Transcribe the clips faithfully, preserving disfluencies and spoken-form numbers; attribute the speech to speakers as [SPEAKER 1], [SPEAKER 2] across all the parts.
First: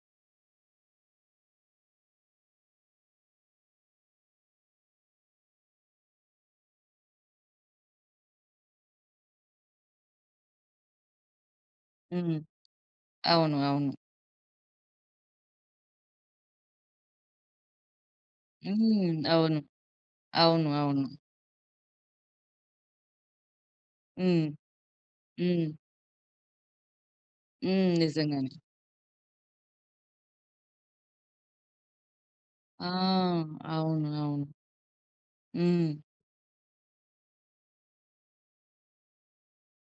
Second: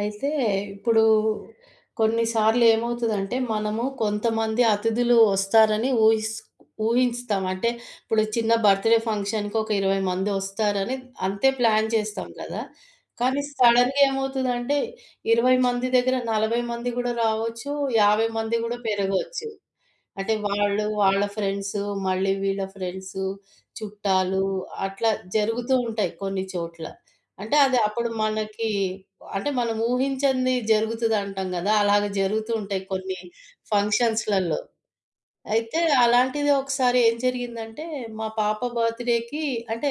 [SPEAKER 1] అయితే ఇప్పుడు కొన్నిసార్లు ఏమవుతదంటే మనము కొంతమంది అతిధులు ఒస్తారని ఊహిస్ ఊహిస్తాం. అంటే ఇప్పుడు చిన్న బర్త్ డే ఫంక్షన్‌కి ఒక ఇరవై మంది ఒస్తారని అంతే ప్లాన్ చేస్తాం
[SPEAKER 2] హ్మ్.
[SPEAKER 1] గదా! కానీ
[SPEAKER 2] అవును. అవును.
[SPEAKER 1] సడన్‌గా ఏమవుతదంటే ఇరవై మంది దగ్గర నలభై మంది గూడా రావచ్చు, యాభై మంది గూడా
[SPEAKER 2] హ్మ్.
[SPEAKER 1] పెరగొచ్చు.
[SPEAKER 2] అవును.
[SPEAKER 1] అంటే
[SPEAKER 2] అవును.
[SPEAKER 1] వాళ్ళు,
[SPEAKER 2] అవును.
[SPEAKER 1] వాళ్ళ ఫ్రెండ్స్, మళ్ళీ వీళ్ళ ఫ్రెండ్స్ చుట్టాలు
[SPEAKER 2] హ్మ్.
[SPEAKER 1] అట్లా
[SPEAKER 2] హ్మ్.
[SPEAKER 1] జరుగుతూ ఉంటాయి కొన్ని చోట్ల. అంటే అది
[SPEAKER 2] హ్మ్.
[SPEAKER 1] అప్పుడు
[SPEAKER 2] నిజంగానే.
[SPEAKER 1] మనకి అంటే మనం ఊహించంది జరుగుతది అంటాం గదా! అలాగ జరుగుతూ ఉంటాయి
[SPEAKER 2] ఆ!
[SPEAKER 1] కొన్ని
[SPEAKER 2] అవును. అవును.
[SPEAKER 1] ఫంక్షన్స్‌లలో. అయితే
[SPEAKER 2] హ్మ్.
[SPEAKER 1] అలాంటిది ఒకసారి ఏం జరిగిందంటే మా పాప బర్త్ డేకి అంటే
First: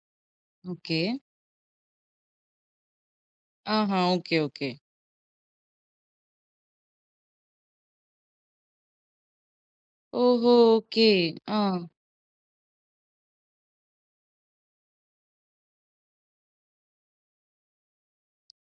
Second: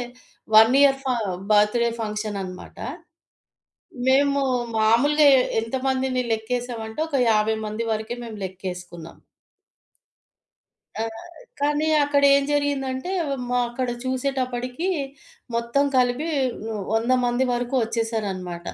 [SPEAKER 1] వన్ ఇయర్
[SPEAKER 2] ఓకే.
[SPEAKER 1] ఫ బర్త్‌ డే ఫంక్షన్ అనమాట,
[SPEAKER 2] ఆహా! ఓకే.
[SPEAKER 1] మేము
[SPEAKER 2] ఓకే.
[SPEAKER 1] మామూలుగా ఎ ఎంతమందిని లెక్కేసామంటే ఒక యాభై మంది వరకే మేం లెక్కేస్కున్నాం.
[SPEAKER 2] ఓహో!
[SPEAKER 1] ఆ!
[SPEAKER 2] ఓకే. ఆ!
[SPEAKER 1] కానీ అక్కడేం జరిగిందంటే మా అక్కడ చూసేటప్పడికి మొత్తం కలిపి హ్మ్, వంద మంది వరకు ఒచ్చేసారన్నమాట.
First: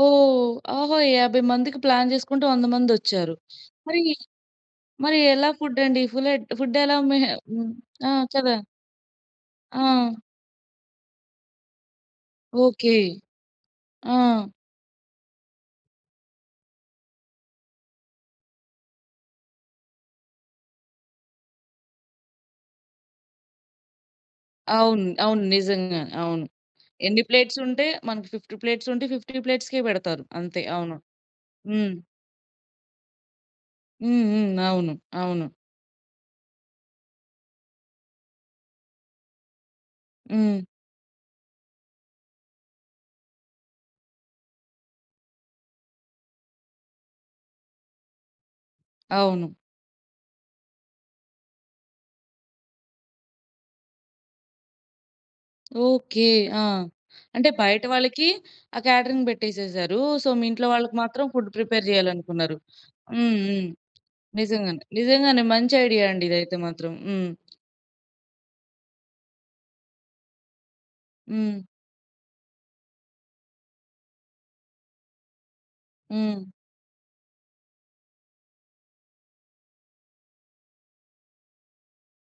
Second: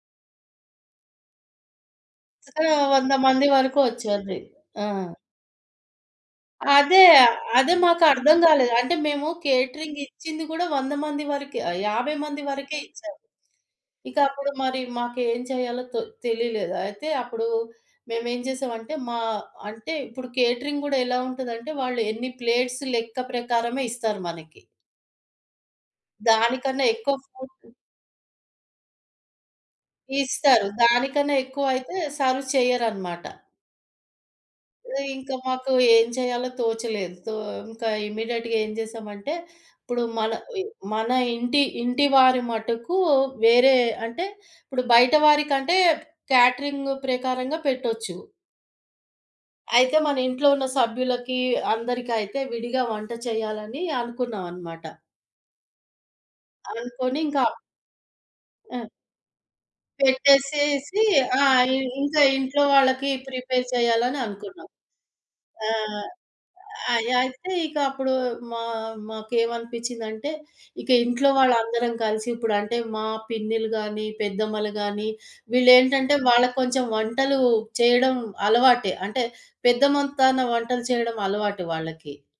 [SPEAKER 2] ఓహ్! ఓహో! యాభై మందికి ప్లాన్ జేసుకుంటే
[SPEAKER 1] సో,
[SPEAKER 2] వంద
[SPEAKER 1] వంద
[SPEAKER 2] మందొచ్చారు.
[SPEAKER 1] మంది వరకు
[SPEAKER 2] మరి
[SPEAKER 1] ఒచ్చరి ఆ!
[SPEAKER 2] మరి ఎలా ఫుడ్ అండి? ఫులెడ్ ఫుడ్ ఎలా
[SPEAKER 1] అదే.
[SPEAKER 2] మేహె
[SPEAKER 1] ఆహ్,
[SPEAKER 2] హ్మ్.
[SPEAKER 1] అదే
[SPEAKER 2] ఆ!
[SPEAKER 1] మాకర్థం
[SPEAKER 2] కదా!
[SPEAKER 1] గాలేదు. అంటే మేము కేటరింగ్
[SPEAKER 2] ఆ!
[SPEAKER 1] ఇచ్చింది గూడా వంద మంది వరకే ఆహ్, యాభై మంది వరకే
[SPEAKER 2] ఓకే.
[SPEAKER 1] ఇచ్చాం.
[SPEAKER 2] ఆ!
[SPEAKER 1] ఇక అప్పుడు మరి మాకేం చేయాలో తో తెలిలేదు. అయితే అప్పుడు మేమేం చేసామంటే మా అంటే ఇప్పుడు కేటరింగ్ గూడా ఎలా ఉంటుందంటే వాళ్ళు ఎన్ని ప్లేట్స్ లెక్క ప్రకారమే ఇస్తారు మనకి.
[SPEAKER 2] అవును. అవును. నిజంగానే. అవును.
[SPEAKER 1] దానికన్నా ఎక్కువ
[SPEAKER 2] ఎన్ని ప్లేట్స్
[SPEAKER 1] ఫూడ్
[SPEAKER 2] ఉంటే మనకు ఫిఫ్టీ ప్లేట్స్ ఉంటే ఫిఫ్టీ ప్లేట్స్‌కే బెడతారు అంతే.
[SPEAKER 1] ఇస్తారు.
[SPEAKER 2] అవును.
[SPEAKER 1] దానికన్నా
[SPEAKER 2] హ్మ్.
[SPEAKER 1] ఎక్కువైతే సర్వ్ చెయ్యరనమాట.
[SPEAKER 2] హ్మ్. హ్మ్. అవును.
[SPEAKER 1] హ్మ్. ఇంకా
[SPEAKER 2] అవును.
[SPEAKER 1] మాకు ఏం చేయాలో తోచలేదు. తో ఇంకా ఇమ్మీడియేట్‌గా ఏం చేశామంటే ఇప్పుడు మల
[SPEAKER 2] హ్మ్.
[SPEAKER 1] ఇ మన ఇంటి ఇంటి వారి మటుకు వేరే అంటే ఇప్పుడు బయట వారికంటే కాటరింగ్ ప్రకారంగా పెట్టొచ్చు.
[SPEAKER 2] అవును.
[SPEAKER 1] అయితే మన ఇంట్లో ఉన్న సభ్యులకి, అందరికైతే విడిగా వంట చేయాలని అనుకున్నాం అన్నమాట.
[SPEAKER 2] ఓకే. ఆ!
[SPEAKER 1] అనుకోని ఇంకా
[SPEAKER 2] అంటే బయట వాళ్ళకి ఆ
[SPEAKER 1] ఆ!
[SPEAKER 2] కేటరింగ్ బెట్టేసేసారు. సో, మీ ఇంట్లో వాళ్ళకి
[SPEAKER 1] పెట్టేసేసి
[SPEAKER 2] మాత్రం
[SPEAKER 1] ఆ!
[SPEAKER 2] ఫుడ్
[SPEAKER 1] ఇ
[SPEAKER 2] ప్రిపేర్
[SPEAKER 1] ఇంకా
[SPEAKER 2] జేయాలనుకున్నారు.
[SPEAKER 1] ఇంట్లో వాళ్ళకి
[SPEAKER 2] హ్మ్.
[SPEAKER 1] ప్రిపేర్
[SPEAKER 2] హ్మ్.
[SPEAKER 1] చెయ్యాలని అనుకున్నాం.
[SPEAKER 2] నిజంగానే. నిజంగానే.
[SPEAKER 1] ఆ!
[SPEAKER 2] మంచి ఐడియా అండి ఇదైతే మాత్రం.
[SPEAKER 1] అయ్
[SPEAKER 2] హ్మ్.
[SPEAKER 1] అయితే ఇక అప్పుడు మా మాకేమనిపించిందంటే ఇక ఇంట్లో
[SPEAKER 2] హ్మ్.
[SPEAKER 1] వాళ్ళందరం కలిసి ఇప్పుడంటే మా పిన్నిలు గాని, పెద్దమ్మలు గాని వీళ్ళేంటంటే
[SPEAKER 2] హ్మ్.
[SPEAKER 1] వాళ్ళకొంచెం వంటలు చేయడం అలవాటే. అంటే పెద్దమొత్తాన వంటలు చేయడం అలవాటు వాళ్ళకి.